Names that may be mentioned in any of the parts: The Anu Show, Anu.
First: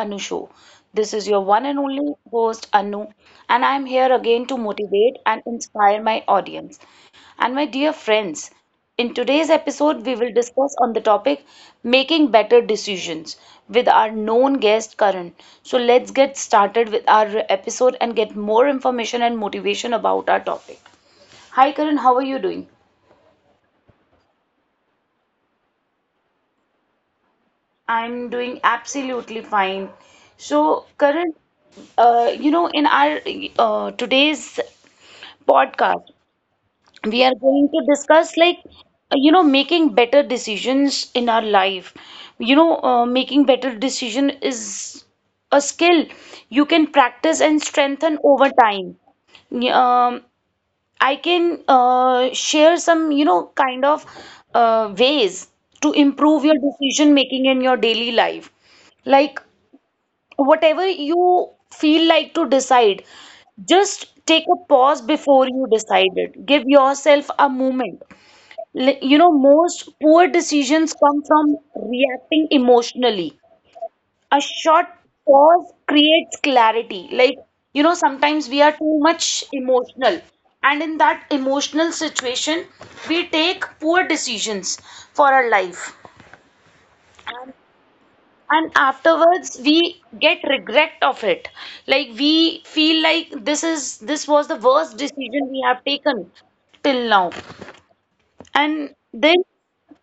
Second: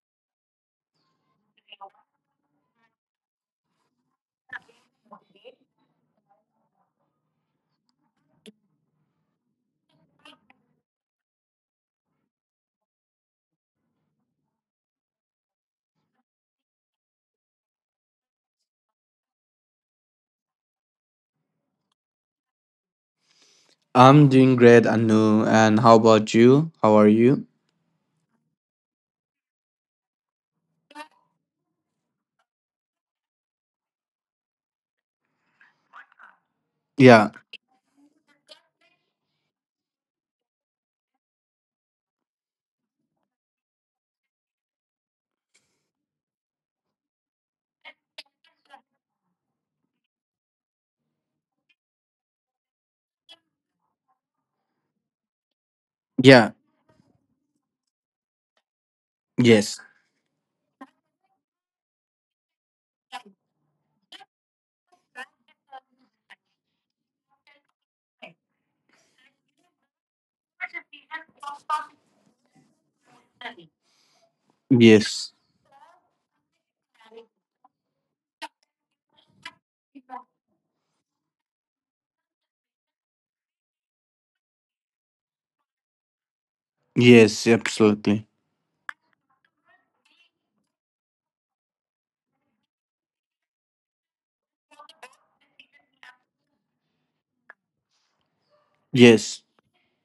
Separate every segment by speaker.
Speaker 1: Anu Show. This is your one and only host, Anu, and I'm here again to motivate and inspire my audience. And my dear friends, in today's episode, we will discuss on the topic making better decisions with our known guest, Karan. So let's get started with our episode and get more information and motivation about our topic. Hi, Karan, how are you doing?
Speaker 2: I'm doing great, Anu. And how about you? How are you?
Speaker 1: I'm doing absolutely fine. So, Karan, you know, in our today's podcast, we
Speaker 2: Yeah,
Speaker 1: are going to discuss, like, you know, making better decisions in our life. You know, making better decision is a skill you can practice and strengthen over time. Um, I can share some, you know, kind of ways to improve
Speaker 2: yeah,
Speaker 1: your decision making in your daily life. Like,
Speaker 2: yes,
Speaker 1: whatever you feel like to decide, just take a pause before you decide it. Give yourself a moment. You know, most poor decisions come from reacting emotionally. A short
Speaker 2: yes,
Speaker 1: pause creates clarity. Like, you know, sometimes we are too much emotional. And in that emotional situation, we take poor decisions for our life.
Speaker 2: yes,
Speaker 1: And,
Speaker 2: absolutely.
Speaker 1: and afterwards, we get regret of it. Like, we feel like this was the worst decision we have taken till now. And then
Speaker 2: Yes,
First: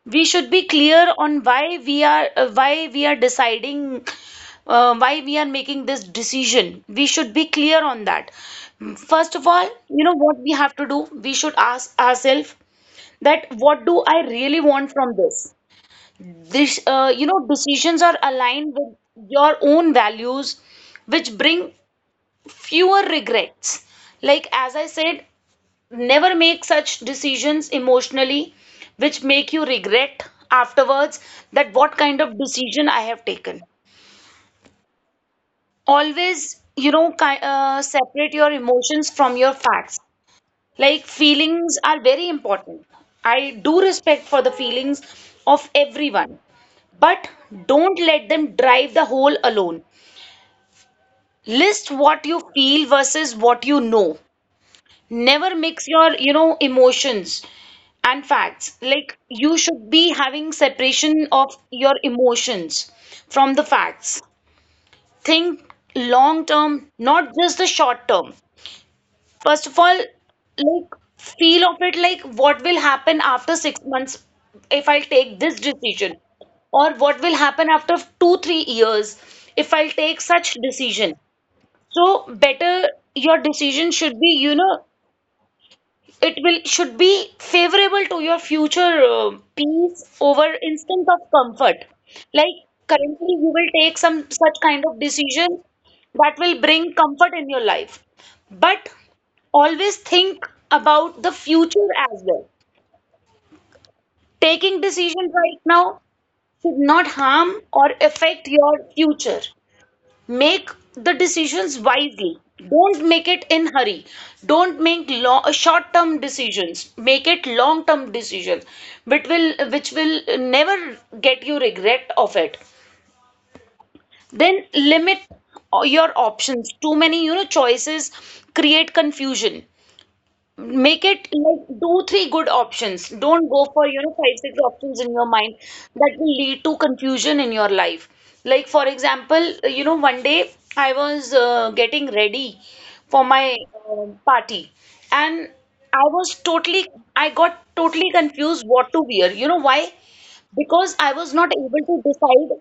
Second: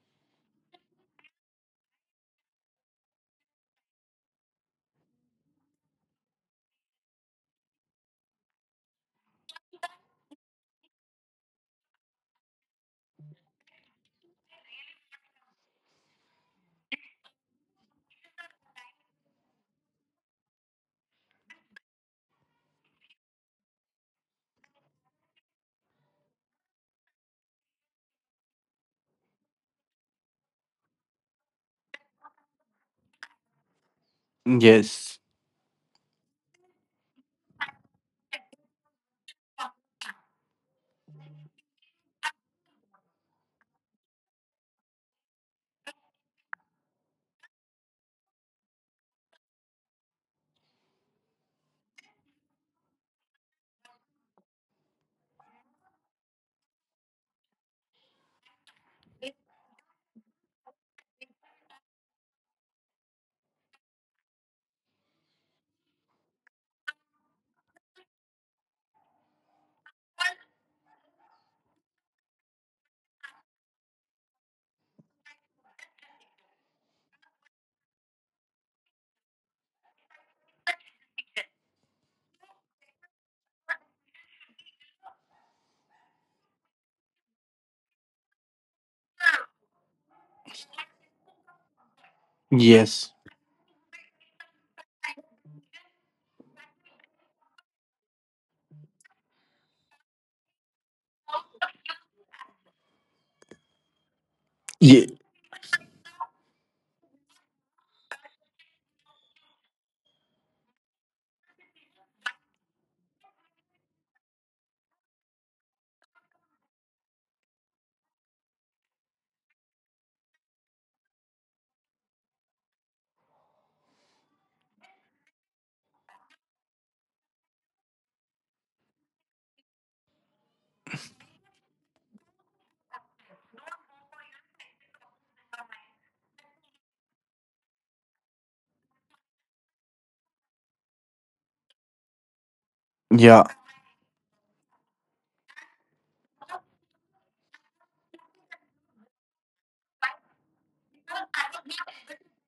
Speaker 1: we should be clear on why we are, why we are deciding, why we are making this decision. We should be clear on that. First of all, you know what we have to do, we should ask ourselves that what do I really want from this? You know, decisions are aligned with your own values which bring fewer regrets. Like, as I said, never make such decisions emotionally which make you regret afterwards, that what kind of decision I have taken.
Speaker 2: yes,
Speaker 1: Always, you know, separate your emotions from your facts. Like, feelings are very important. I do respect for the feelings of everyone, but don't let them drive the whole alone. List what you feel versus what you know. Never mix your, you know, emotions and facts. Like, you should be having separation of your emotions from the facts. Think long term, not just the short term. First of all, like, feel of it, like what will happen after 6 months if I take this decision, or what will happen after 2 3 years if I take such decision. So better your decision should be, you know, it will should be favorable to your future, peace over instant of comfort. Like,
Speaker 2: yes,
Speaker 1: currently, you will take some such kind of decision that will bring comfort in your life. But always think about the future as well. Taking
Speaker 2: yeah,
Speaker 1: decisions right now should not harm or affect your future. Make the decisions wisely. Don't make it in hurry. Don't make long short term decisions, make it long term decisions which will never get you regret of it. Then limit your options. Too many, you know, choices create confusion. Make it like do three good options. Don't go for, you know, five, six options in your mind that will lead to confusion in your life. Like, for example, you know, one day I was getting ready for
Speaker 2: yeah,
Speaker 1: my party, and I was totally, I got totally confused what to wear. You know why? Because I was not able to decide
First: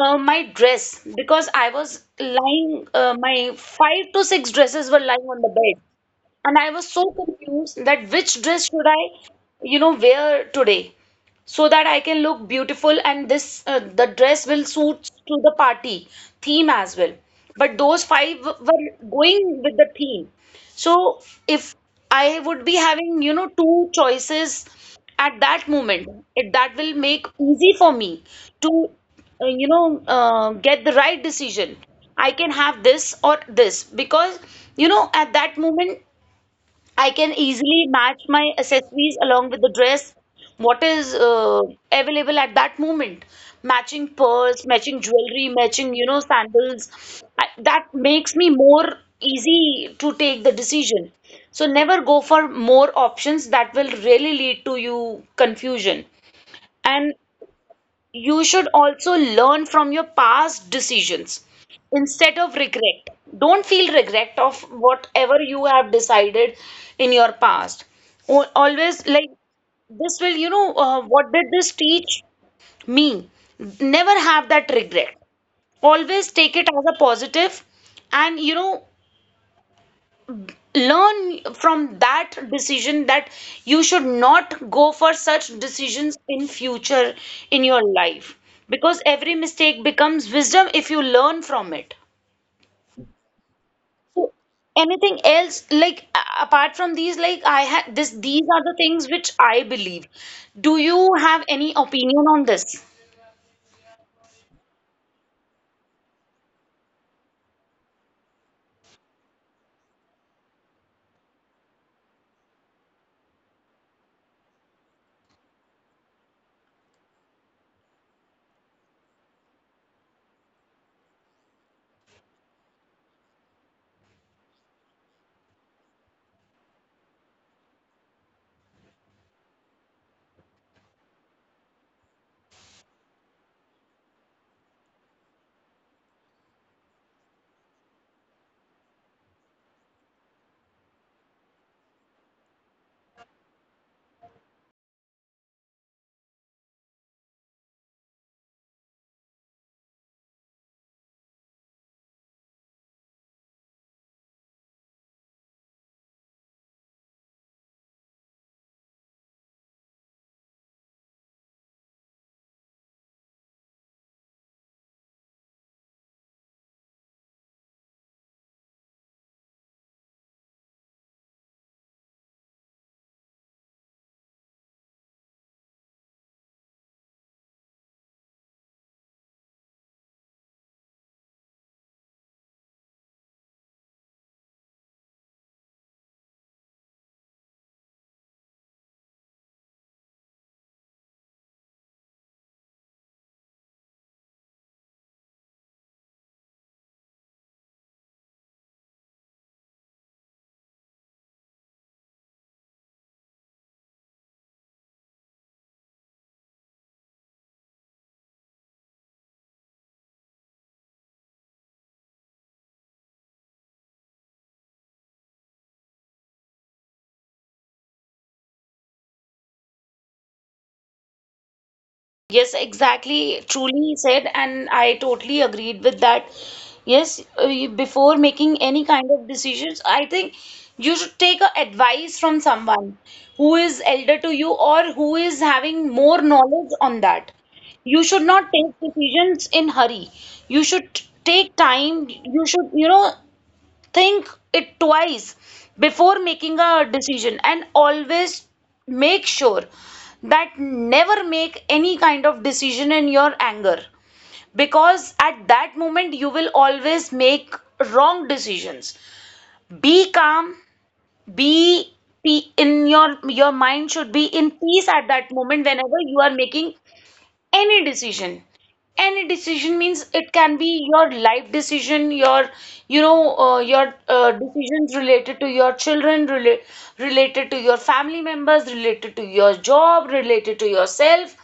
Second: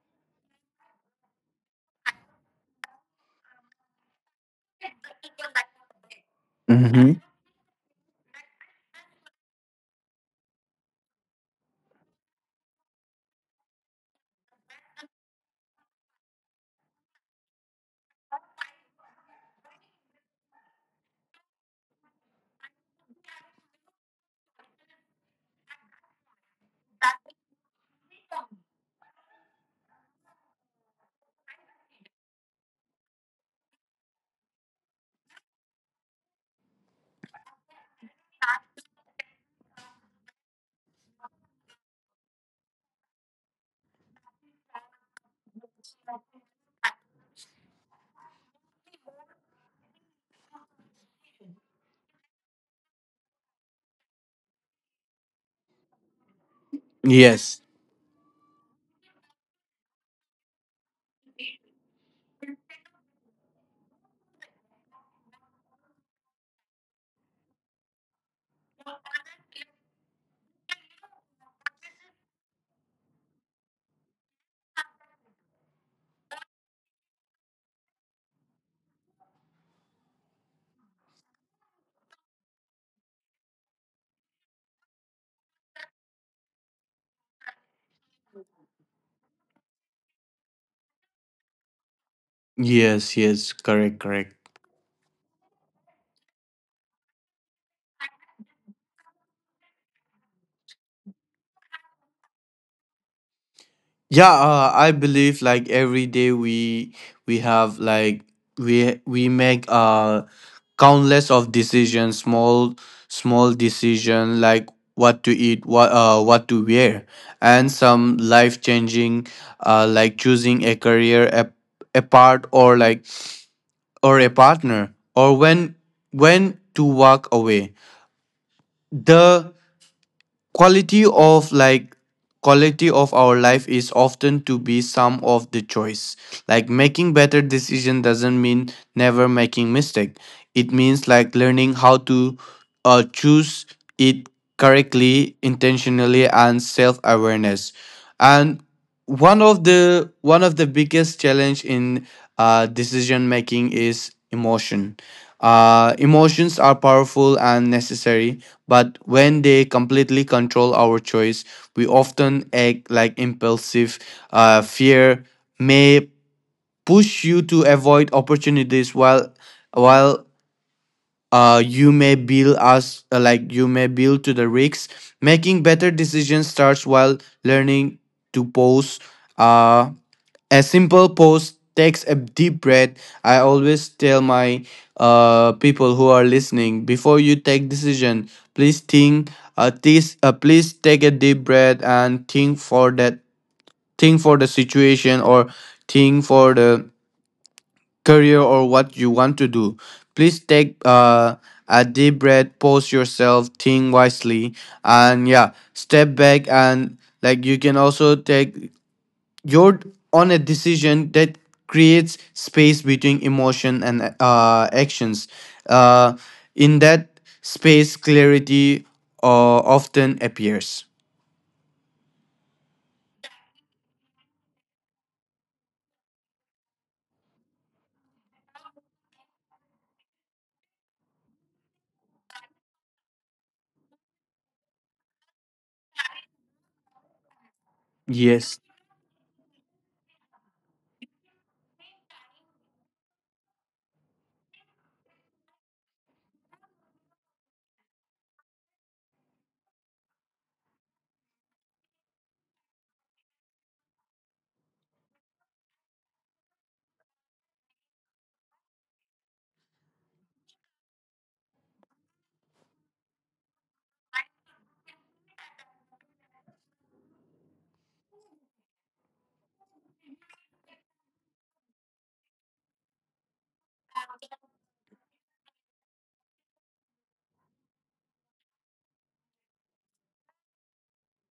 Speaker 1: my dress, because my five to six dresses were lying on the bed, and I was so
Speaker 2: mm-hmm.
Speaker 1: confused that which dress should I, you know, wear today so that I can look beautiful and this the dress will suit to the party theme as well. But those five were going with the theme. So if I would be having, you know, two choices at that moment, that will make easy for me to, you know, get the right decision. I can have this or this because, you know, at that moment I can easily match my accessories along with the dress, what is available at that moment. Matching pearls, matching jewelry, matching, you know, sandals. That makes me more easy to take the decision. So never go for more options, that will really lead to you confusion. And
Speaker 2: Yes,
Speaker 1: you should also learn from your past decisions instead of regret. Don't feel regret of whatever you have decided in your past. Always, like, this will, you know, what did this teach me? Never have that regret. Always take it as a positive and, you know, learn from that decision that you should not go for such decisions in future in your life, because every mistake becomes wisdom if you learn from it.
Speaker 2: yes, yes, correct,
Speaker 1: So,
Speaker 2: correct.
Speaker 1: anything else, like, apart from these, like, I had this these are the things which I believe. Do you have any opinion on this?
Speaker 2: Yeah, I believe like every day we have like we make countless of decisions, small decision, like what to eat, what to wear, and some life changing, like choosing a career, a part, or like, or a partner, or when to walk away. The quality of, like, quality of our life is often to be some of the choice. Like making better decision doesn't mean never making mistake, it means like learning how to choose it correctly, intentionally, and self-awareness. And one of the biggest challenge in decision making is emotion. Emotions are powerful and necessary, but when they completely control our choice we often act like impulsive. Fear may push you to avoid opportunities, while while you may build us, like you may build to the risks. Making better decisions starts while learning to pause. uh, a simple pause takes a deep breath. I always tell my people who are listening, before you take decision, please think. Please take a deep breath and think for that. Think for the situation, or think for the career, or what you want to do. Please take a deep breath, pause yourself, think wisely, and yeah, step back, and like, you can also take, you're on a decision that creates space between emotion and actions. Uh, in that space, clarity uh, often appears.
Speaker 1: Yes, exactly. Truly said, and I totally agreed with that. Yes, before making any kind of decisions, I think you should take a advice from someone who is elder to you or who is having more knowledge on that. You should not
Speaker 2: Yes,
Speaker 1: take decisions in hurry. You should take time. You should, you know, think it twice before making a decision, and always make sure that never make any kind of decision in your anger, because at that moment you will always make wrong decisions. Be calm, be, in your mind should be in peace at that moment whenever you are making any decision. Any decision means it can be your life decision, your, you know, your decisions related to your children, related to your family members, related to your job, related to yourself.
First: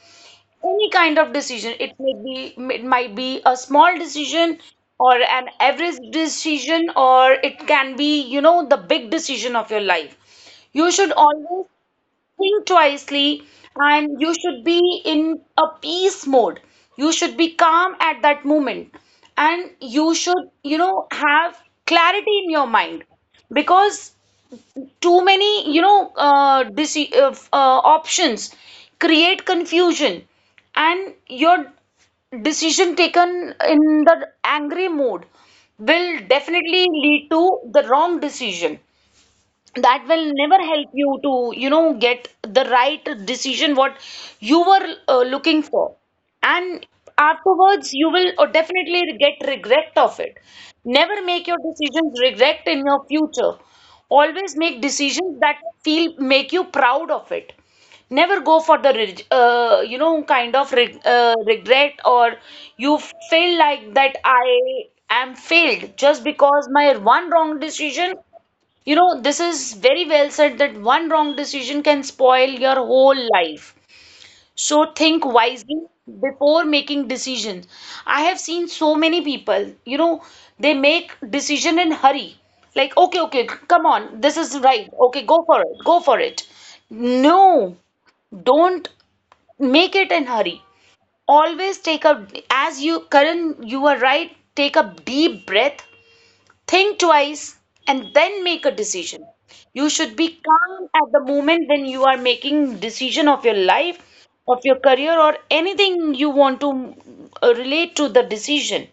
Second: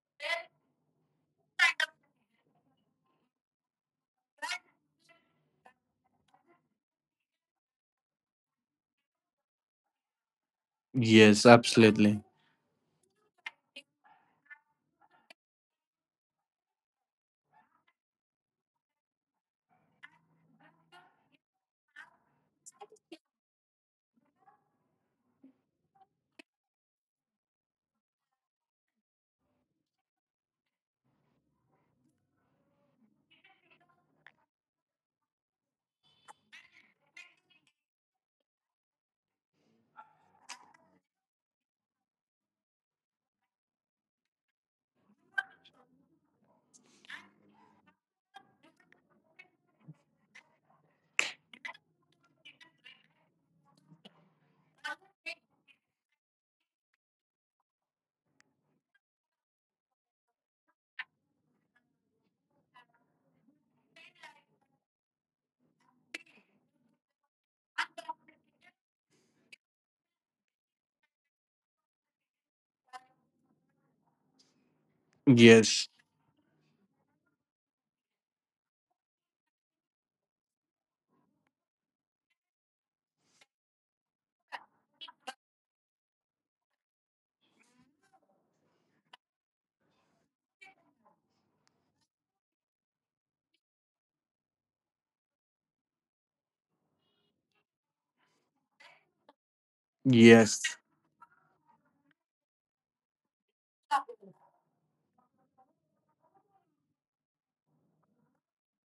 Speaker 1: Any kind of decision it may be, it might be a small decision or an average decision, or it can be, you know, the big decision of your life. You should
Speaker 2: yes,
Speaker 1: always
Speaker 2: absolutely.
Speaker 1: think twicely, and you should be in a peace mode. You should be calm at that moment, and you should, you know, have clarity in your mind, because too many, you know, options create confusion, and your decision taken in the angry mode will definitely lead to the wrong decision that will never help you to, you know, get the right decision what you were looking for. And afterwards you will definitely get regret of it. Never make your decisions regret in your future. Always make decisions that feel make you proud of it. Never go for the you know, kind of regret, or you feel like that I am failed just because my one wrong decision. You know, this is very well said that one wrong decision can spoil your whole life. So think wisely
Speaker 2: Yes,
Speaker 1: before making decisions. I have seen so many people, you know, they make decision in hurry. Like, okay, okay, come on, this is right. Okay, go for it, go for it. No, don't make it in hurry. Always take a, as you, Karan, you are right, take a deep breath. Think twice and then make a decision. You should be
Speaker 2: yes,
Speaker 1: calm at the moment when you are making decision of your life, of your career, or anything you want to relate to the decision.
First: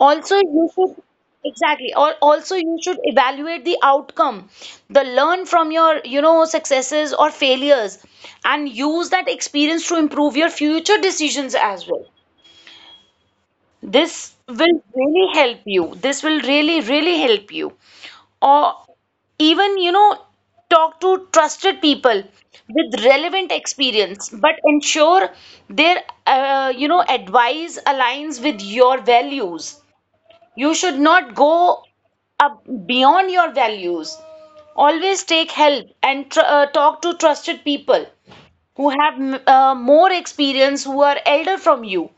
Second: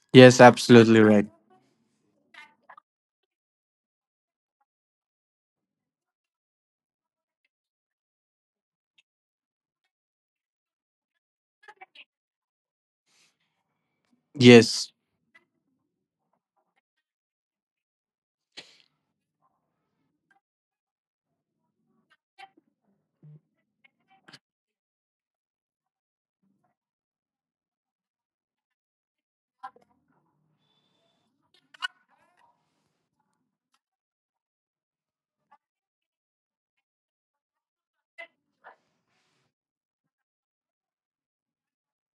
Speaker 1: Also,
Speaker 2: yes,
Speaker 1: you
Speaker 2: absolutely
Speaker 1: should,
Speaker 2: right.
Speaker 1: exactly. Or also, you should evaluate the outcome, the learn from your, you know, successes or failures, and use that experience to improve your future decisions as well. This will
Speaker 2: Yes,
Speaker 1: really help you. This will really really help you. Or even, you know, talk to trusted people with relevant experience, but ensure their, you know, advice aligns with your values. You should not go up beyond your values. Always take help and talk to trusted people who have more experience, who are elder from you.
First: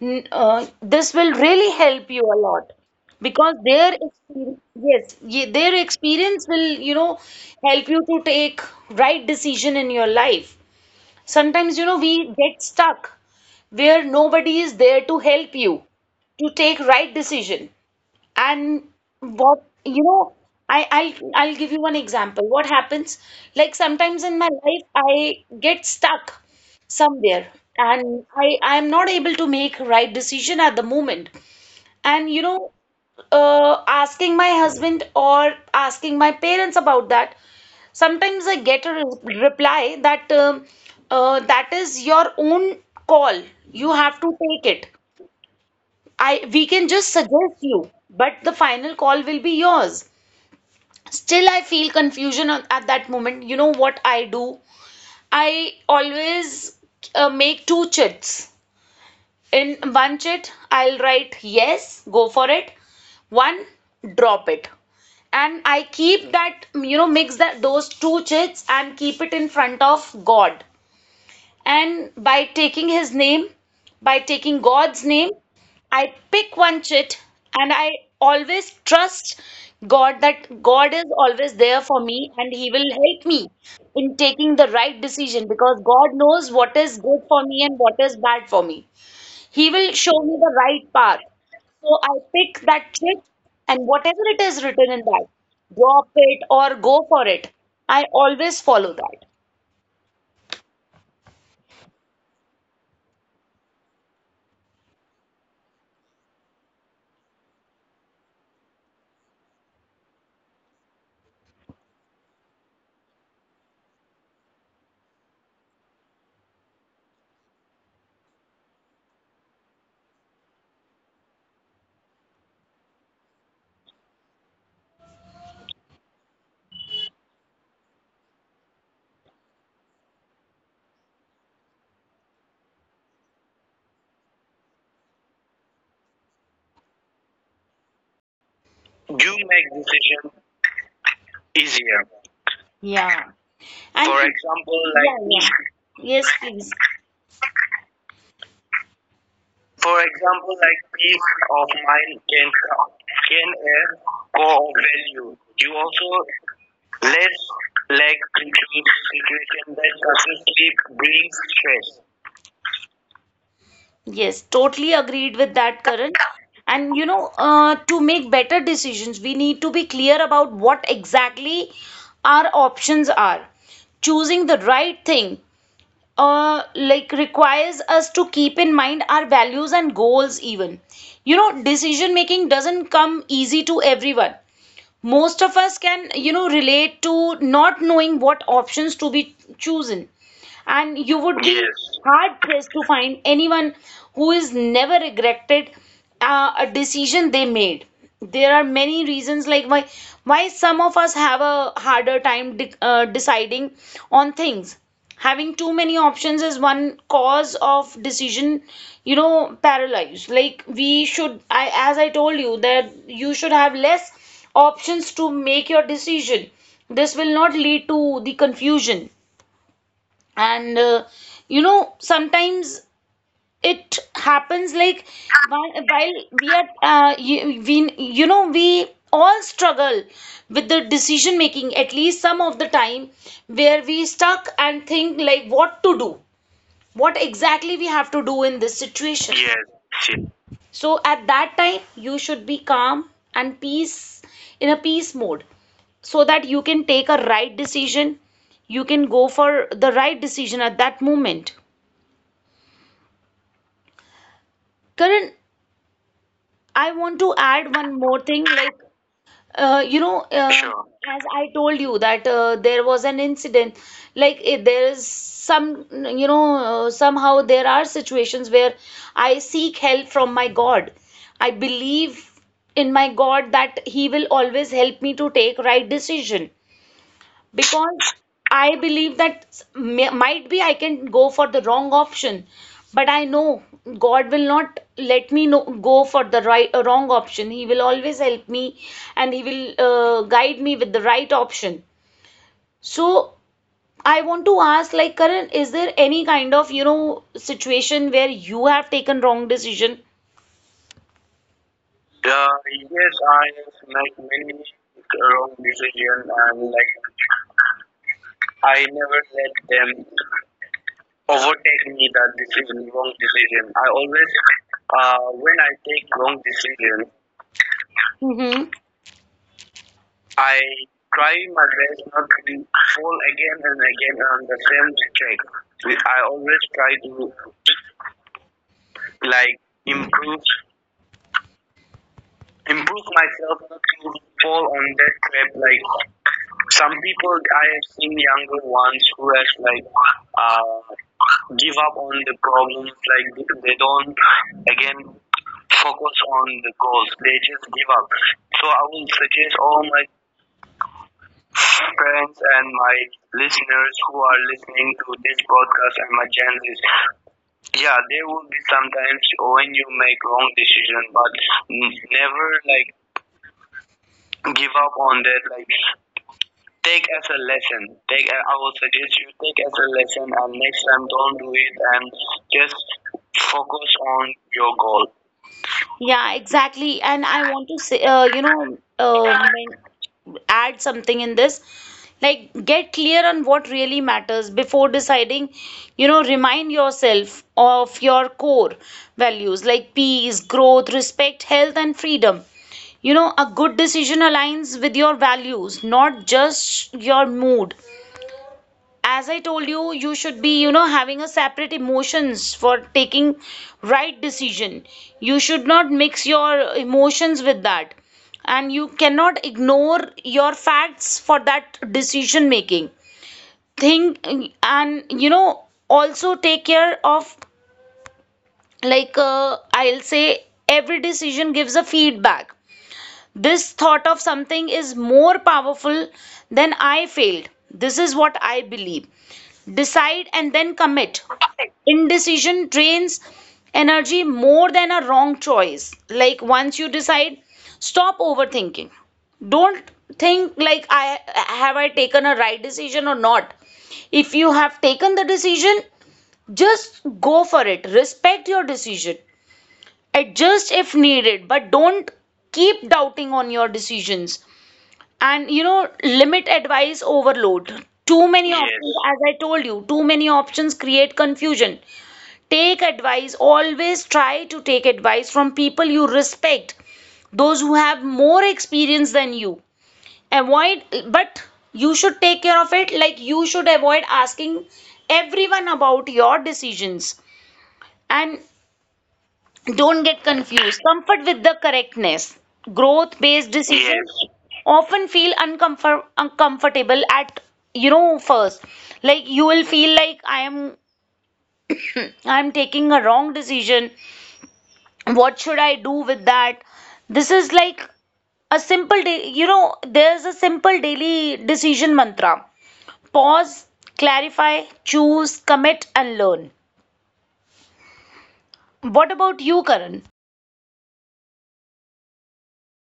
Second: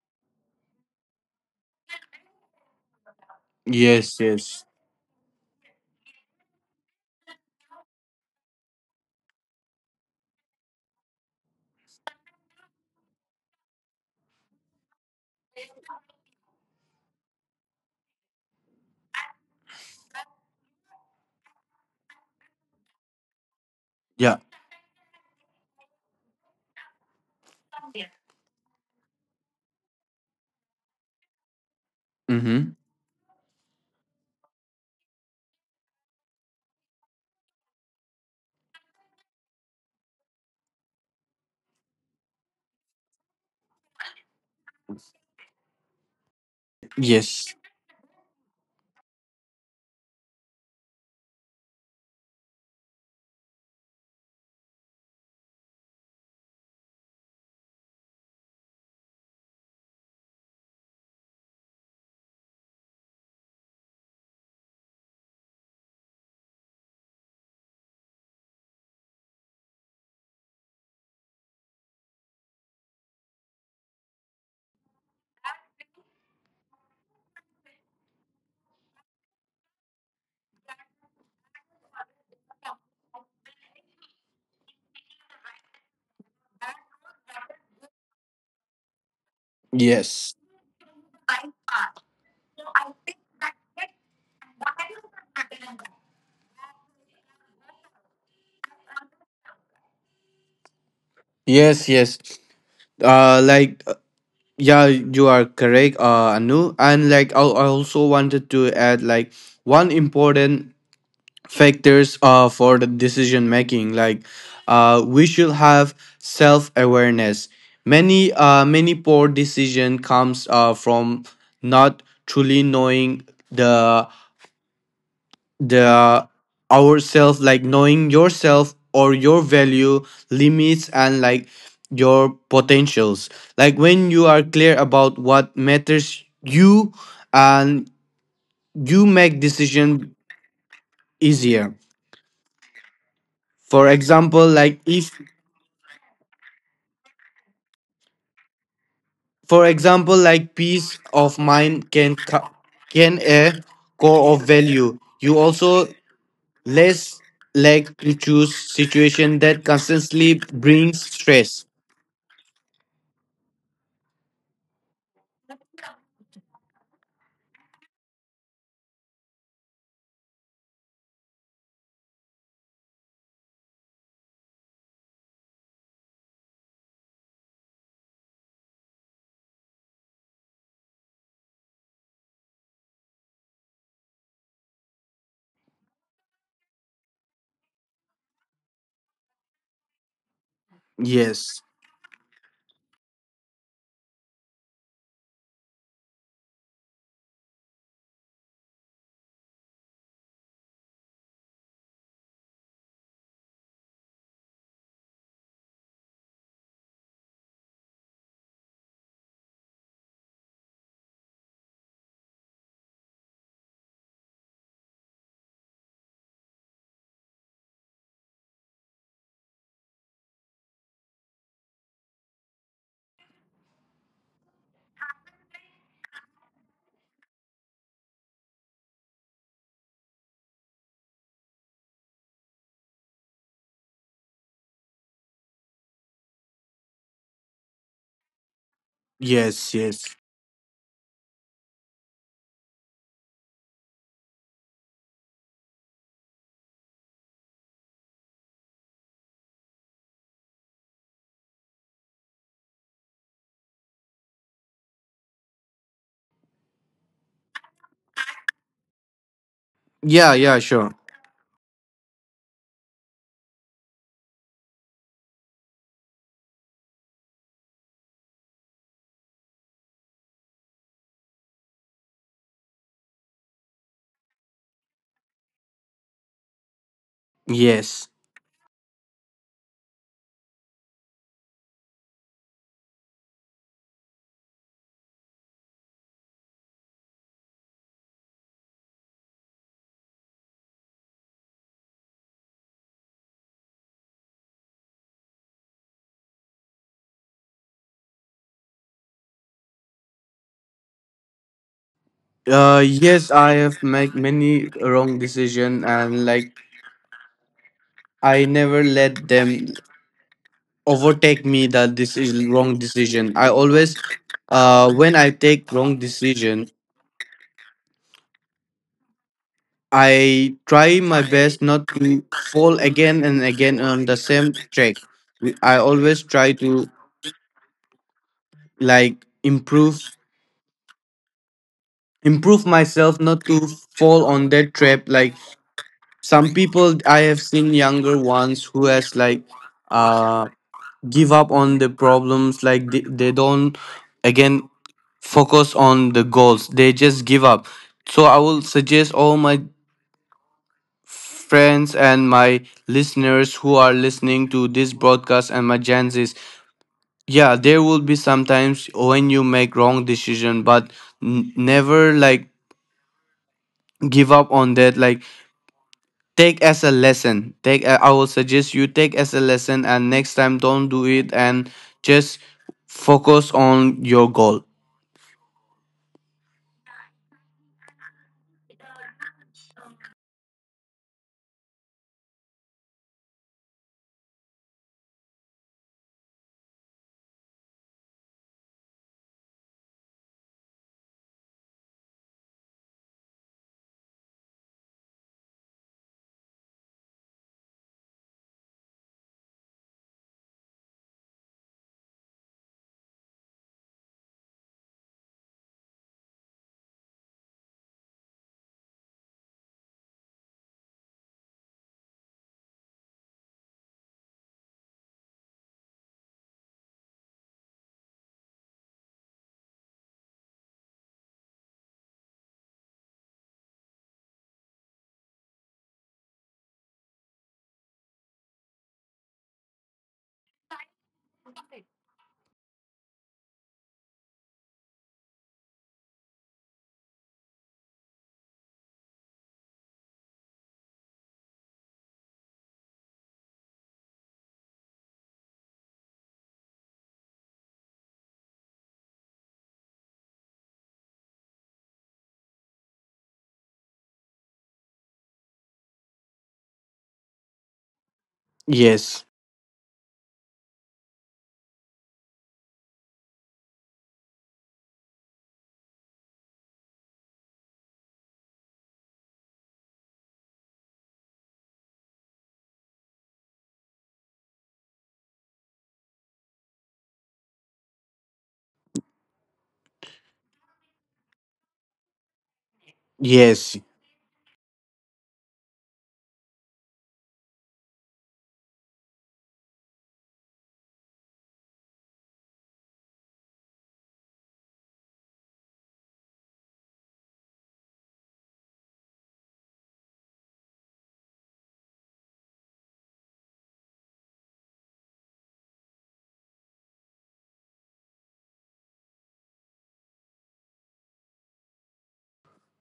Speaker 1: This will really help you a lot, because their
Speaker 2: yes,
Speaker 1: experience,
Speaker 2: yes.
Speaker 1: yes, their experience will, you know, help you to take right decision in your life. Sometimes, you know, we get stuck where nobody is there to help you to take right decision. And what, you know, I'll give you one example. What happens? Like, sometimes in
Speaker 2: Yeah.
Speaker 1: my life, I get stuck somewhere, and I am not able to make right decision at the moment. And, you know,
Speaker 2: Mm-hmm.
Speaker 1: asking my husband or asking my parents about that, sometimes I get a reply that that is your own call. You have to take it. I we can just suggest
Speaker 2: Yes,
Speaker 1: you, but the final call will be yours. Still, I feel confusion at that moment. You know what I do? I always make two chits. In one chit, I'll write yes, go for it. One, drop it. And I keep that, you know, mix that those two chits and keep it in front of God. And by taking his name, by taking God's name, I pick one chit and I always trust God that God is always there for me, and He will help me in taking the right decision because God knows what is good for me and what is bad for me. He will show me
Speaker 2: yes,
Speaker 1: the right path. So I pick that chit, and whatever it is written in that, drop it or go for it. I always follow that.
Speaker 2: yes, yes. Like, yeah, you are correct, Anu. And like, I also wanted to add like one important factors for the decision making. Like, we should have self awareness. Many many poor decision comes from not truly knowing the the ourself, like knowing yourself or your value, limits, and like your potentials. Like when you are clear about what matters you, and you make
Speaker 1: You make
Speaker 2: decision
Speaker 1: decision
Speaker 2: easier.
Speaker 1: easier. Yeah.
Speaker 2: For
Speaker 1: And For think,
Speaker 2: example, like,
Speaker 1: example,
Speaker 2: if
Speaker 1: like yeah, yeah. Yes, please.
Speaker 2: for
Speaker 1: For
Speaker 2: example like
Speaker 1: example, like
Speaker 2: peace
Speaker 1: peace
Speaker 2: of
Speaker 1: of
Speaker 2: mind
Speaker 1: mind
Speaker 2: can can
Speaker 1: can
Speaker 2: a
Speaker 1: a
Speaker 2: core of
Speaker 1: core
Speaker 2: value. You
Speaker 1: value. You
Speaker 2: also
Speaker 1: also
Speaker 2: less
Speaker 1: less
Speaker 2: like to
Speaker 1: like
Speaker 2: choose
Speaker 1: create
Speaker 2: situation that
Speaker 1: situation that
Speaker 2: constantly
Speaker 1: consistently
Speaker 2: brings
Speaker 1: brings
Speaker 2: stress.
Speaker 1: stress. Yes, totally agreed with that, Karan. And you know, to make better decisions, we need to be clear about what exactly our options are. Choosing the right thing like requires us to keep in mind our values and goals. Even, you know, decision making doesn't come easy to everyone. Most of us can, you know, relate to not knowing what options to be chosen, and you would be,
Speaker 2: Yes.
Speaker 1: yes, hard pressed to find anyone who is never regretted a decision they made. There are many reasons, like why some of us have a harder time deciding on things. Having too many options is one cause of decision, you know, paralyzed. Like we should, I as I told you, that you should have less options to make your decision. This will not lead to the confusion. And you know, sometimes it happens like while we are you know, we all struggle with the decision making at least some of the time, where we stuck and think like what to do, what exactly we have to do in this situation. Yes.
Speaker 2: Yes, yes.
Speaker 1: Yes. So at that time you should be calm and peace, in a peace mode, so that you can take a right decision. You can go for the right decision at that moment. Karan, I want to add one more thing, like you know,
Speaker 2: Yeah, yeah,
Speaker 1: sure.
Speaker 2: sure.
Speaker 1: As I told you, that there was an incident, like there is some, you know, somehow there are situations where I seek help from my God. I believe in my God that He will always help me to take right decision,
Speaker 2: Yes.
Speaker 1: because I believe might be I can go for the wrong option, but I know God will not let me know, go for the wrong option. He will always help me, and He will guide me with the right option. So I want to ask, like Karan, is there any kind of, you know, situation where you have taken wrong decision? Uh, yes,
Speaker 2: Yes,
Speaker 1: I
Speaker 2: I have made
Speaker 1: like many
Speaker 2: many wrong
Speaker 1: wrong
Speaker 2: decision,
Speaker 1: decision,
Speaker 2: and
Speaker 1: and
Speaker 2: like
Speaker 1: like
Speaker 2: I
Speaker 1: I
Speaker 2: never
Speaker 1: never
Speaker 2: let
Speaker 1: let
Speaker 2: them
Speaker 1: them
Speaker 2: overtake me
Speaker 1: overtake
Speaker 2: that
Speaker 1: me
Speaker 2: this
Speaker 1: that
Speaker 2: is
Speaker 1: this is a
Speaker 2: wrong
Speaker 1: wrong
Speaker 2: decision. I
Speaker 1: decision. I
Speaker 2: always,
Speaker 1: always,
Speaker 2: when I
Speaker 1: when I
Speaker 2: take
Speaker 1: take
Speaker 2: wrong
Speaker 1: wrong
Speaker 2: decision,
Speaker 1: decision, mm-hmm, I
Speaker 2: I try my
Speaker 1: try my
Speaker 2: best not
Speaker 1: best not
Speaker 2: to
Speaker 1: to
Speaker 2: fall
Speaker 1: fall
Speaker 2: again and
Speaker 1: again and
Speaker 2: again on
Speaker 1: again
Speaker 2: the
Speaker 1: on the
Speaker 2: same
Speaker 1: same
Speaker 2: track.
Speaker 1: mistake.
Speaker 2: I
Speaker 1: I
Speaker 2: always try
Speaker 1: always try
Speaker 2: to,
Speaker 1: to
Speaker 2: like,
Speaker 1: like
Speaker 2: improve
Speaker 1: improve,
Speaker 2: improve
Speaker 1: improve
Speaker 2: myself, not
Speaker 1: myself,
Speaker 2: to
Speaker 1: not to
Speaker 2: fall on
Speaker 1: fall
Speaker 2: that
Speaker 1: on that
Speaker 2: trap, like
Speaker 1: trap. Like
Speaker 2: some
Speaker 1: some
Speaker 2: people I
Speaker 1: people
Speaker 2: have
Speaker 1: I
Speaker 2: seen,
Speaker 1: have seen,
Speaker 2: younger
Speaker 1: younger
Speaker 2: ones who
Speaker 1: ones
Speaker 2: has
Speaker 1: who have
Speaker 2: like,
Speaker 1: like
Speaker 2: uh
Speaker 1: uh,
Speaker 2: give up
Speaker 1: give
Speaker 2: on
Speaker 1: up
Speaker 2: the
Speaker 1: on the
Speaker 2: problems,
Speaker 1: problems.
Speaker 2: like they,
Speaker 1: Like
Speaker 2: they
Speaker 1: they
Speaker 2: don't
Speaker 1: don't
Speaker 2: again
Speaker 1: again
Speaker 2: focus
Speaker 1: focus
Speaker 2: on the
Speaker 1: on the
Speaker 2: goals, they
Speaker 1: goals.
Speaker 2: just
Speaker 1: They
Speaker 2: give
Speaker 1: just
Speaker 2: up.
Speaker 1: give up.
Speaker 2: So I
Speaker 1: So
Speaker 2: will
Speaker 1: I will
Speaker 2: suggest all
Speaker 1: suggest
Speaker 2: my
Speaker 1: all my
Speaker 2: friends
Speaker 1: friends
Speaker 2: and
Speaker 1: and
Speaker 2: my
Speaker 1: my
Speaker 2: listeners who
Speaker 1: listeners
Speaker 2: are
Speaker 1: who are
Speaker 2: listening to
Speaker 1: listening
Speaker 2: this
Speaker 1: to this
Speaker 2: broadcast, and my
Speaker 1: podcast, and
Speaker 2: Gen
Speaker 1: my
Speaker 2: Zs,
Speaker 1: Gen Zs,
Speaker 2: yeah, there
Speaker 1: yeah,
Speaker 2: will be
Speaker 1: there will be
Speaker 2: sometimes
Speaker 1: sometimes
Speaker 2: when you
Speaker 1: when
Speaker 2: make
Speaker 1: you
Speaker 2: wrong
Speaker 1: make wrong
Speaker 2: decision, but
Speaker 1: decision, but n-
Speaker 2: never
Speaker 1: never
Speaker 2: like
Speaker 1: like
Speaker 2: give up
Speaker 1: give
Speaker 2: on
Speaker 1: up
Speaker 2: that.
Speaker 1: on
Speaker 2: Like
Speaker 1: that. Like
Speaker 2: take as a
Speaker 1: take as a
Speaker 2: lesson,
Speaker 1: lesson.
Speaker 2: take, I
Speaker 1: Take
Speaker 2: will
Speaker 1: I would
Speaker 2: suggest you,
Speaker 1: suggest
Speaker 2: take
Speaker 1: you
Speaker 2: as a
Speaker 1: take as a
Speaker 2: lesson, and
Speaker 1: lesson,
Speaker 2: next
Speaker 1: and
Speaker 2: time
Speaker 1: next
Speaker 2: don't
Speaker 1: time
Speaker 2: do
Speaker 1: don't
Speaker 2: it,
Speaker 1: do it
Speaker 2: and
Speaker 1: and
Speaker 2: just
Speaker 1: just
Speaker 2: focus
Speaker 1: focus
Speaker 2: on
Speaker 1: on
Speaker 2: your goal.
Speaker 1: your goal. Yeah, exactly. And I want to say, you know, um, add something in this, like get clear on what really matters before deciding. You know, remind yourself of your core values, like peace, growth, respect, health, and freedom. You know, a good decision aligns with your values, not just your mood. As I told you, you should be, you know, having a separate emotions for taking right decision. You should not mix your emotions with that, and you cannot ignore your facts for that decision making. Think, and you know, also take care of, like, I'll say every decision gives a feedback. This thought of something is more powerful than I failed. This is what I believe. Decide and then commit. Indecision drains energy more than a wrong choice. Like once you decide, stop overthinking. Don't think like, I, have I taken a right decision or not? If you have taken the decision, just go for it. Respect your decision. Adjust if needed, but don't keep doubting on your decisions. And you know, limit advice overload. Too many options, yes, as I
Speaker 2: Yes,
Speaker 1: told you, too many options create confusion. Take advice, always try to take advice from people you respect, those who have more experience than you. Avoid, but you should take care of it, like you should avoid asking everyone about your decisions. And don't get confused. Comfort with the correctness. Growth based
Speaker 2: yes.
Speaker 1: decisions, yes, often feel uncomfortable at, you know, first. Like you will feel like I am, I am taking a wrong decision. What should I do with that? This is like a simple day you know, there's a simple daily decision mantra. Pause, clarify, choose, commit, and learn. What about you, Karan?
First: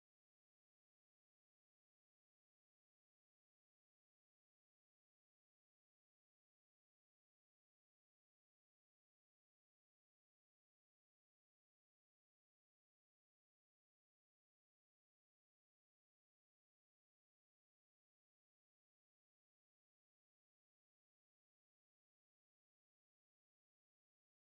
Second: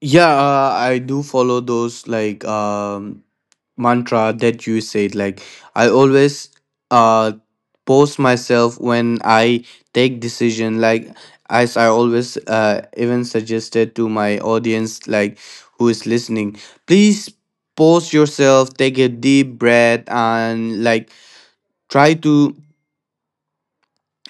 Speaker 2: Yeah, I do follow those, like, mantra that you said. Like, I always uh post myself when I take decision, like, as I always even suggested to my audience, like, who is listening, please pause yourself, take a deep breath, and like, try to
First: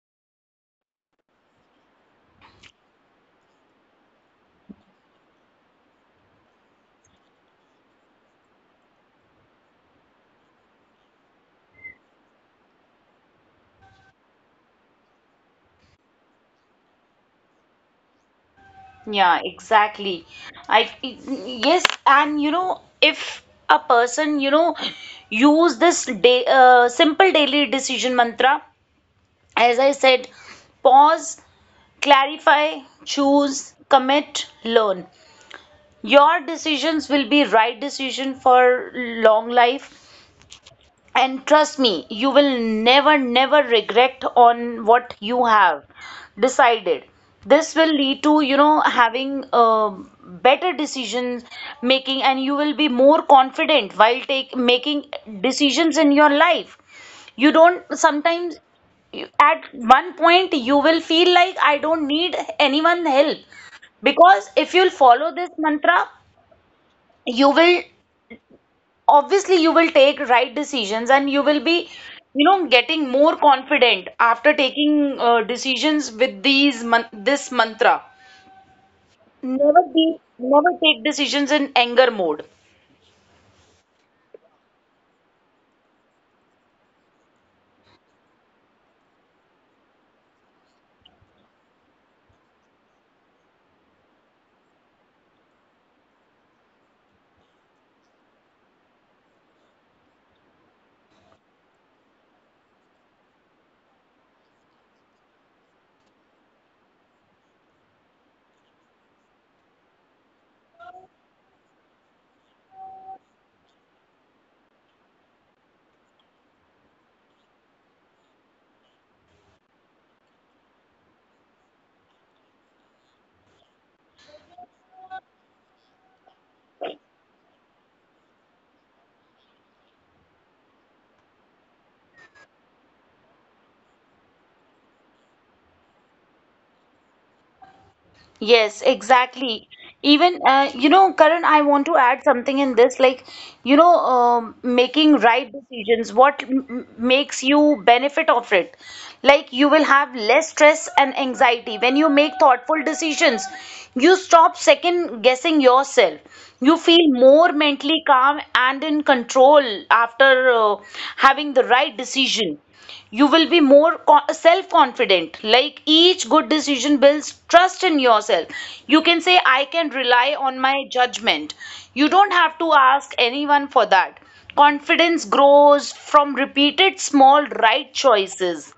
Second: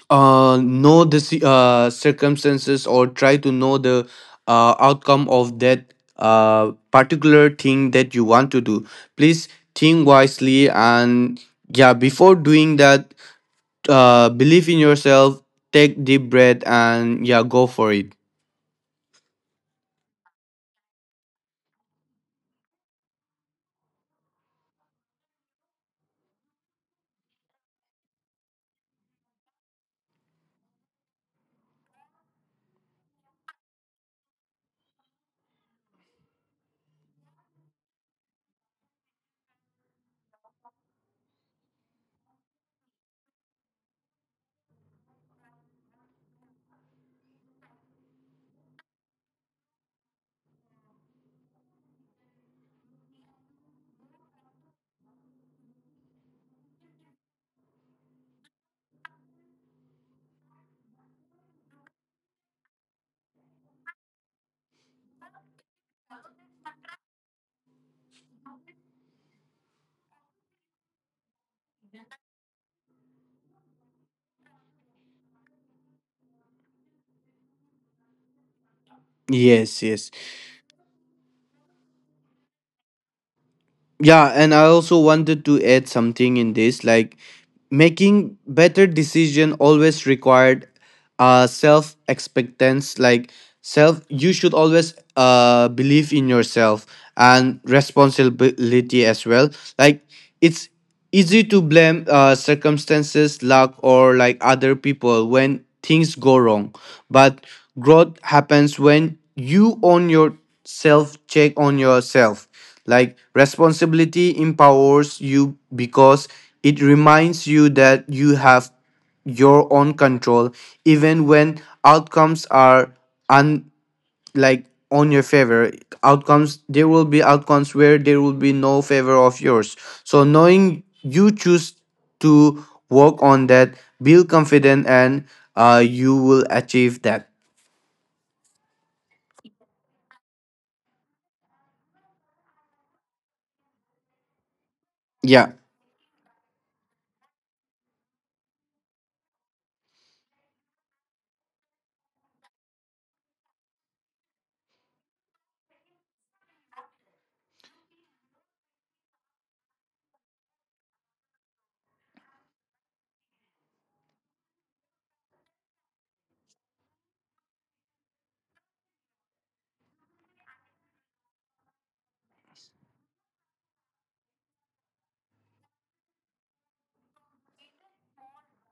Speaker 2: know the circumstances, or try to know the outcome of that particular thing that you want to do. Please think wisely, and yeah, before doing that, believe in yourself, take deep breath, and yeah, go for it.
Speaker 1: Yeah, exactly. I Yes, and you know, if a person, you know, use this day simple daily decision mantra, as I said, pause, clarify, choose, commit, learn. Your decisions will be right decision for long life, and trust me, you will never never regret on what you have decided. This will lead to, you know, having better decision making, and you will be more confident while take making decisions in your life. You don't sometimes, at one point you will feel like, I don't need anyone help, because if you'll follow this mantra, you will obviously, you will take right decisions, and you will be, you know, getting more confident after taking decisions with this mantra.
Speaker 2: Yes, yes.
Speaker 1: Never take decisions in anger mode.
Speaker 2: Yeah, and I also wanted to add something in this, like, making better decision always required self expectance, like self you should always believe in yourself, and responsibility as well. Like, it's easy to blame circumstances, luck, or like other people, when things go wrong. But growth happens when you own yourself, check on yourself. Like, responsibility empowers you, because it reminds you that you have your own control, even when outcomes are, like, on your favor. Outcomes, there will be outcomes where there will be no favor of yours. So knowing you choose to work on that, build confident, and you will achieve that.
Speaker 1: Yes, exactly. Even, you know, Karan, I want to add something in this, like you know, making right
Speaker 2: Yeah.
Speaker 1: decisions, what makes you benefit of it. Like you will have less stress and anxiety when you make thoughtful decisions. You stop second guessing yourself. You feel more mentally calm and in control after having the right decision. You will be more self confident. Like each good decision builds trust in yourself. You can say, I can rely on my judgment. You don't have to ask anyone for that. Confidence grows from repeated small right choices.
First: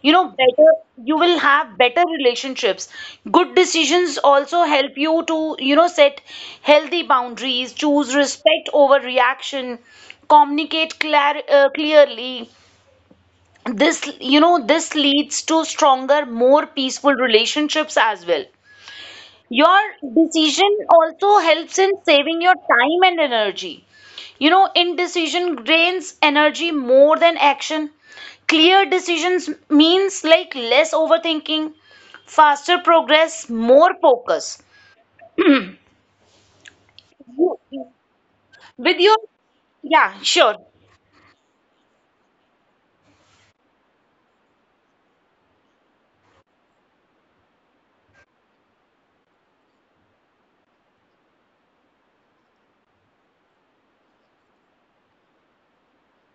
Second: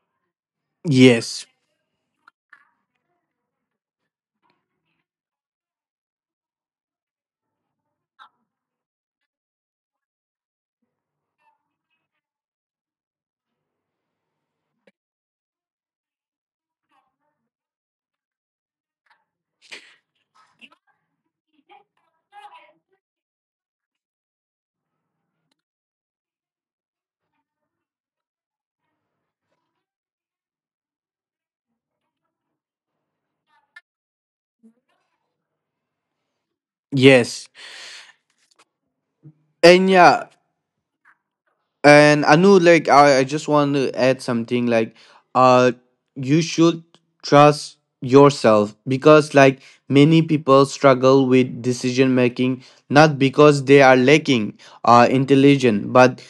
Speaker 1: You know, better, you will
Speaker 2: Yes,
Speaker 1: have better relationships. Good decisions also help you to, you know, set healthy boundaries, choose respect over reaction, communicate clearly. This, you know, this leads to stronger, more peaceful relationships as well. Your decision also helps in saving your time and energy. You know, indecision drains energy more than action. Clear decisions means like less overthinking, faster progress, more focus.
Speaker 2: yes.
Speaker 1: You- With your,
Speaker 2: And
Speaker 1: yeah,
Speaker 2: yeah,
Speaker 1: sure,
Speaker 2: and, Anu, like, I just want to add something, like, uh you should trust yourself, because like many people struggle with decision making, not because they are lacking intelligence, but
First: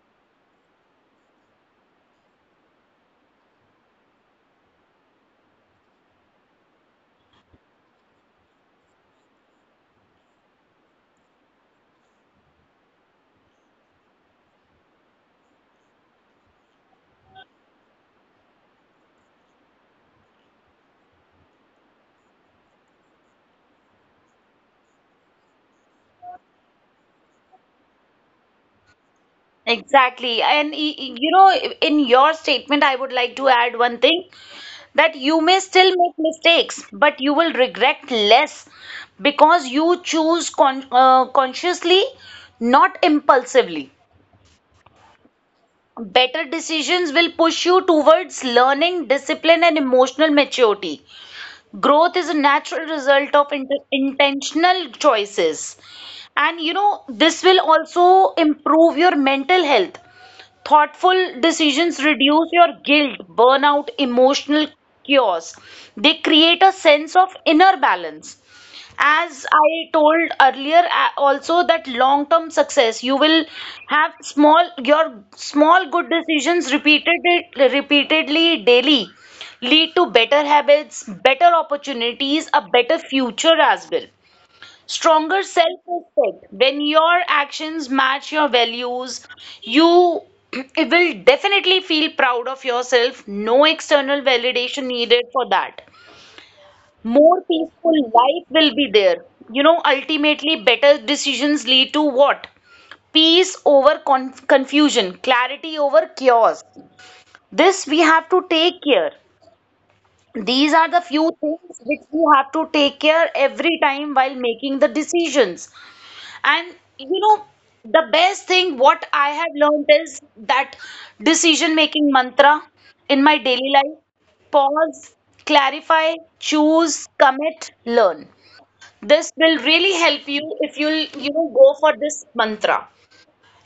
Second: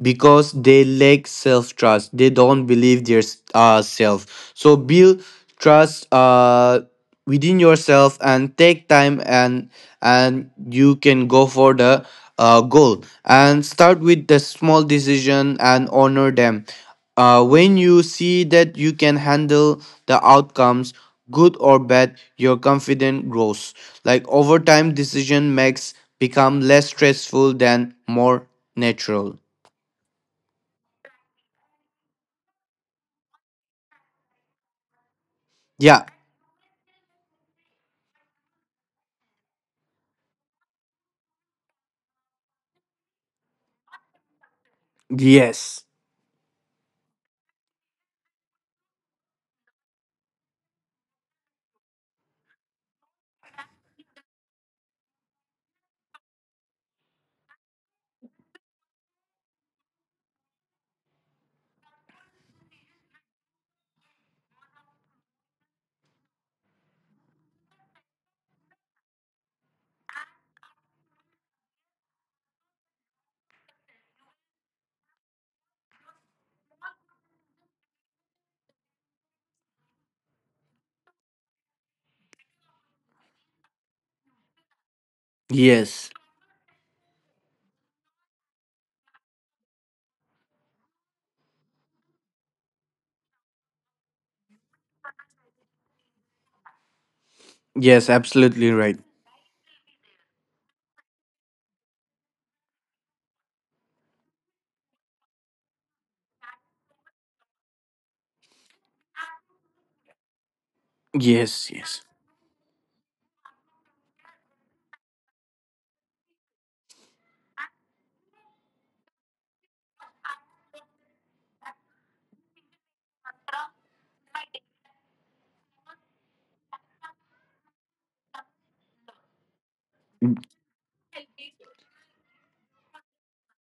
Speaker 2: because they lack self trust, they don't believe their self. So build trust within yourself and take time, and you can go for the goal, and start with the small decision and honor them, when you see that you can handle the outcomes, good or bad, your confidence grows. Like over time, decision makes become less stressful than more natural.
Speaker 1: exactly. And you know, in your statement, I would like to add one thing, that you may still
Speaker 2: Yeah.
Speaker 1: make mistakes, but you will regret less because you choose consciously, not impulsively.
Speaker 2: Yes.
Speaker 1: Better decisions will push you towards learning, discipline, and emotional maturity. Growth is a natural result of intentional choices. And you know, this will also improve your mental health. Thoughtful decisions reduce your guilt, burnout, emotional chaos. They create a sense of inner balance. As I told earlier, also that long term success, you will have small, your small good decisions repeatedly daily, lead to better habits, better opportunities, a better future as well, stronger self
Speaker 2: Yes.
Speaker 1: respect when your actions match your values. You it will definitely feel proud of yourself. No external validation needed for that. More peaceful
Speaker 2: Yes.
Speaker 1: life will
Speaker 2: Absolutely
Speaker 1: be
Speaker 2: right.
Speaker 1: there. You know, ultimately better decisions lead to what? Peace over confusion, clarity over chaos. This we have to take care. These are the few
Speaker 2: Yes.
Speaker 1: things which
Speaker 2: Yes.
Speaker 1: we have to take care every time while making the decisions. And you know, the best thing what I have learned is that decision making mantra in my daily life: pause, clarify, choose, commit, learn. This will really help you if you'll, you know, go for this mantra.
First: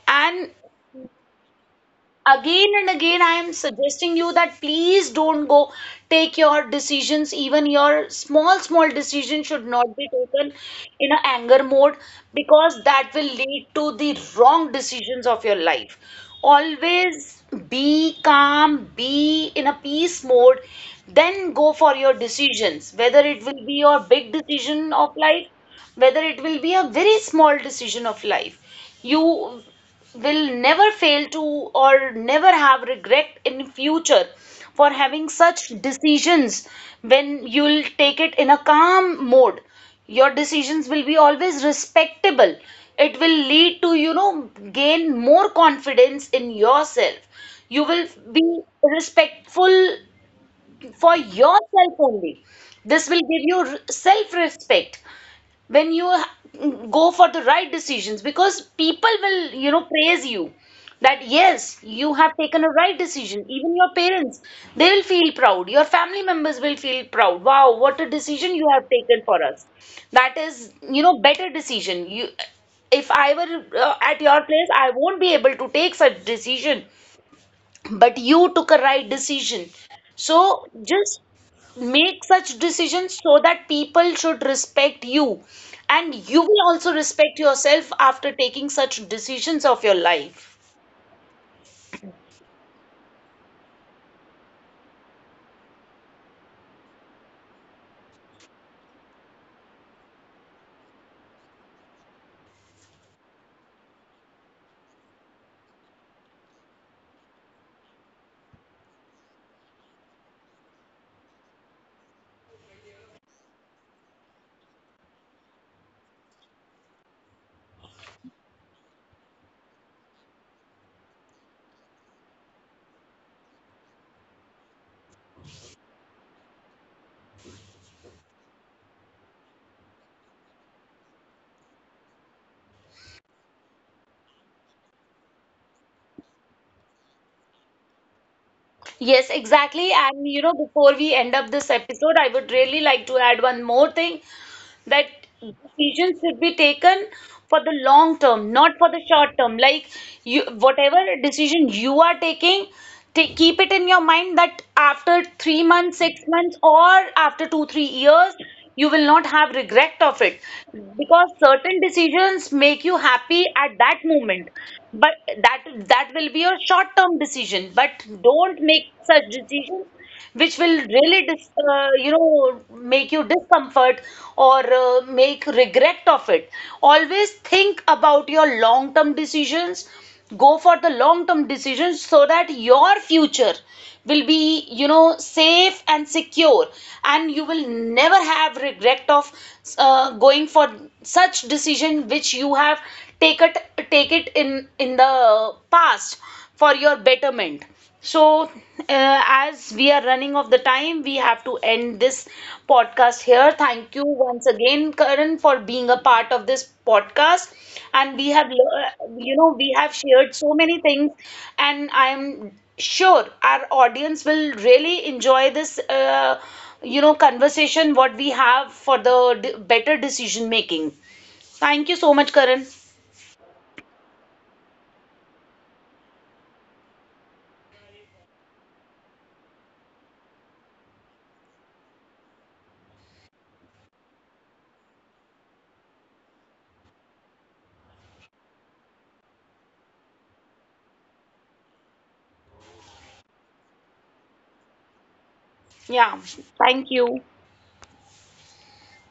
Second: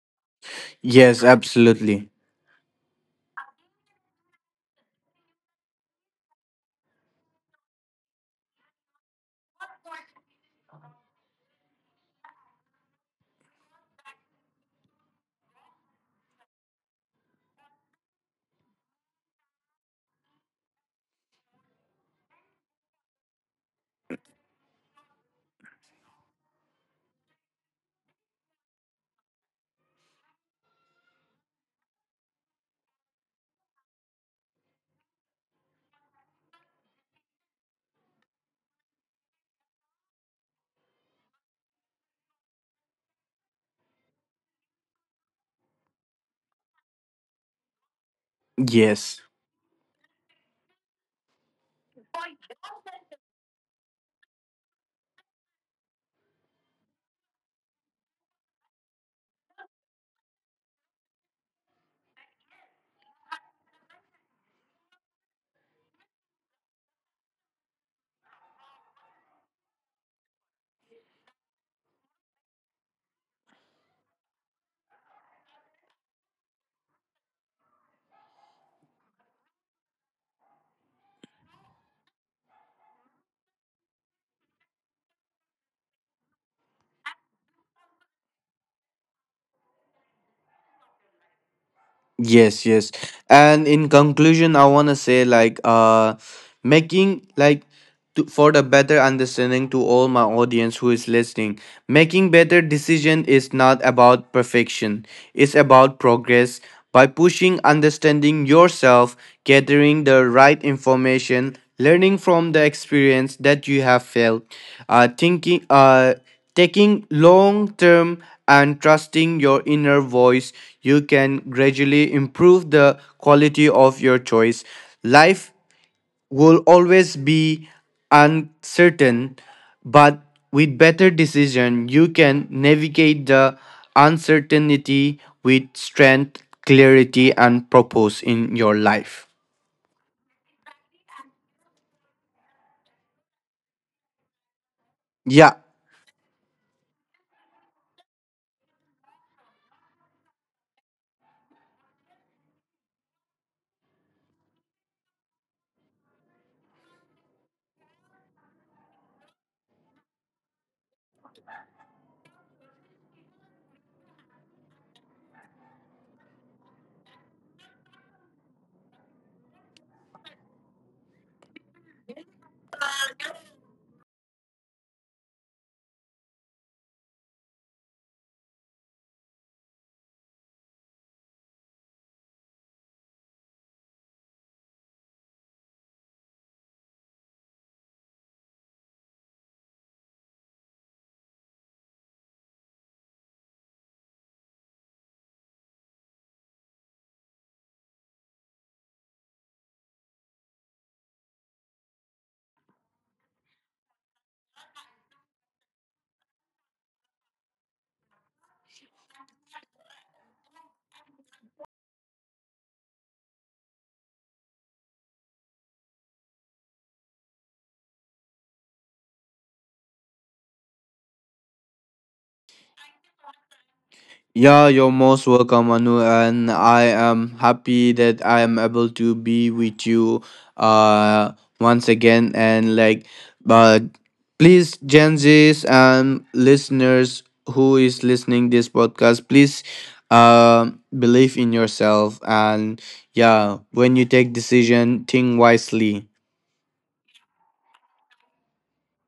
Speaker 1: And
Speaker 2: Yes. Absolutely.
Speaker 1: again and again, I am suggesting you that please don't go, take your decisions, even your small, small decision, should not be taken in an anger mode, because that will lead to the wrong decisions of your life. Always be calm, be in a peace mode, then go for your decisions. Whether it will be your big decision of life, whether it will be a very small decision of life, you will never fail to, or never have regret in future for having such decisions when you'll take it in a calm mode. Your decisions will be always respectable. It will lead to, you know, gain more confidence in yourself. You will be
Speaker 2: Yes.
Speaker 1: respectful for yourself only. This will give you self respect when you go for the right decisions, because people will, you know, praise you, that yes, you have taken a right decision. Even your parents, they will feel proud. Your family members will feel proud. Wow, what a decision you have taken for us. That is, you know, better decision. You, if I were, at your place, I won't be able to take such decision, but you took a right decision. So just make such decisions so that people should respect you, and you will also respect yourself after taking such decisions of your life.
Speaker 2: Yes, yes. And in conclusion, I want to say, like, making like for the better understanding to all my audience who is listening, making better decision is not about perfection. It's about progress, by pushing, understanding yourself, gathering the right information, learning from the experience that you have felt, thinking, taking long term, and trusting your inner voice, you can gradually improve the quality of your choice. Life will always be uncertain, but with better decision, you can navigate the uncertainty with strength, clarity, and purpose in your
Speaker 1: Yes,
Speaker 2: life.
Speaker 1: exactly. And you know, before we end up this episode, I would really like to add one more thing, that
Speaker 2: Yeah,
Speaker 1: decisions should be taken for the long term, not for the short term. Like you, whatever decision you are taking, take, keep it in your mind that after 3 months, 6 months, or after two, 3 years, you will not have regret of it, because certain decisions make you happy at that moment. But that that will be your short term decision, but don't make such decisions which will really dis you know, make you discomfort, or make regret of it. Always think about your long term decisions. Go for the long term decisions so that your future will be, you know, safe and secure, and you will never have regret of going for such decision which you have take it take it in the past for your betterment. So, as we are running of the time, we have to end this podcast here. Thank you once again, Karan, for being a part of this podcast. And we have, you know, we have shared so many things, and I'm sure our audience will really enjoy this, you know, conversation what we have for the better decision making. Thank you so much, Karan.
Speaker 2: yeah, you're most welcome, Anu, and I am happy that I am able to be with you uh once again, and like, but please Gen Z's and listeners who is listening this podcast, please, uh, believe in yourself, and yeah, when you take decision, think
Speaker 1: Yeah,
Speaker 2: wisely.
Speaker 1: thank you.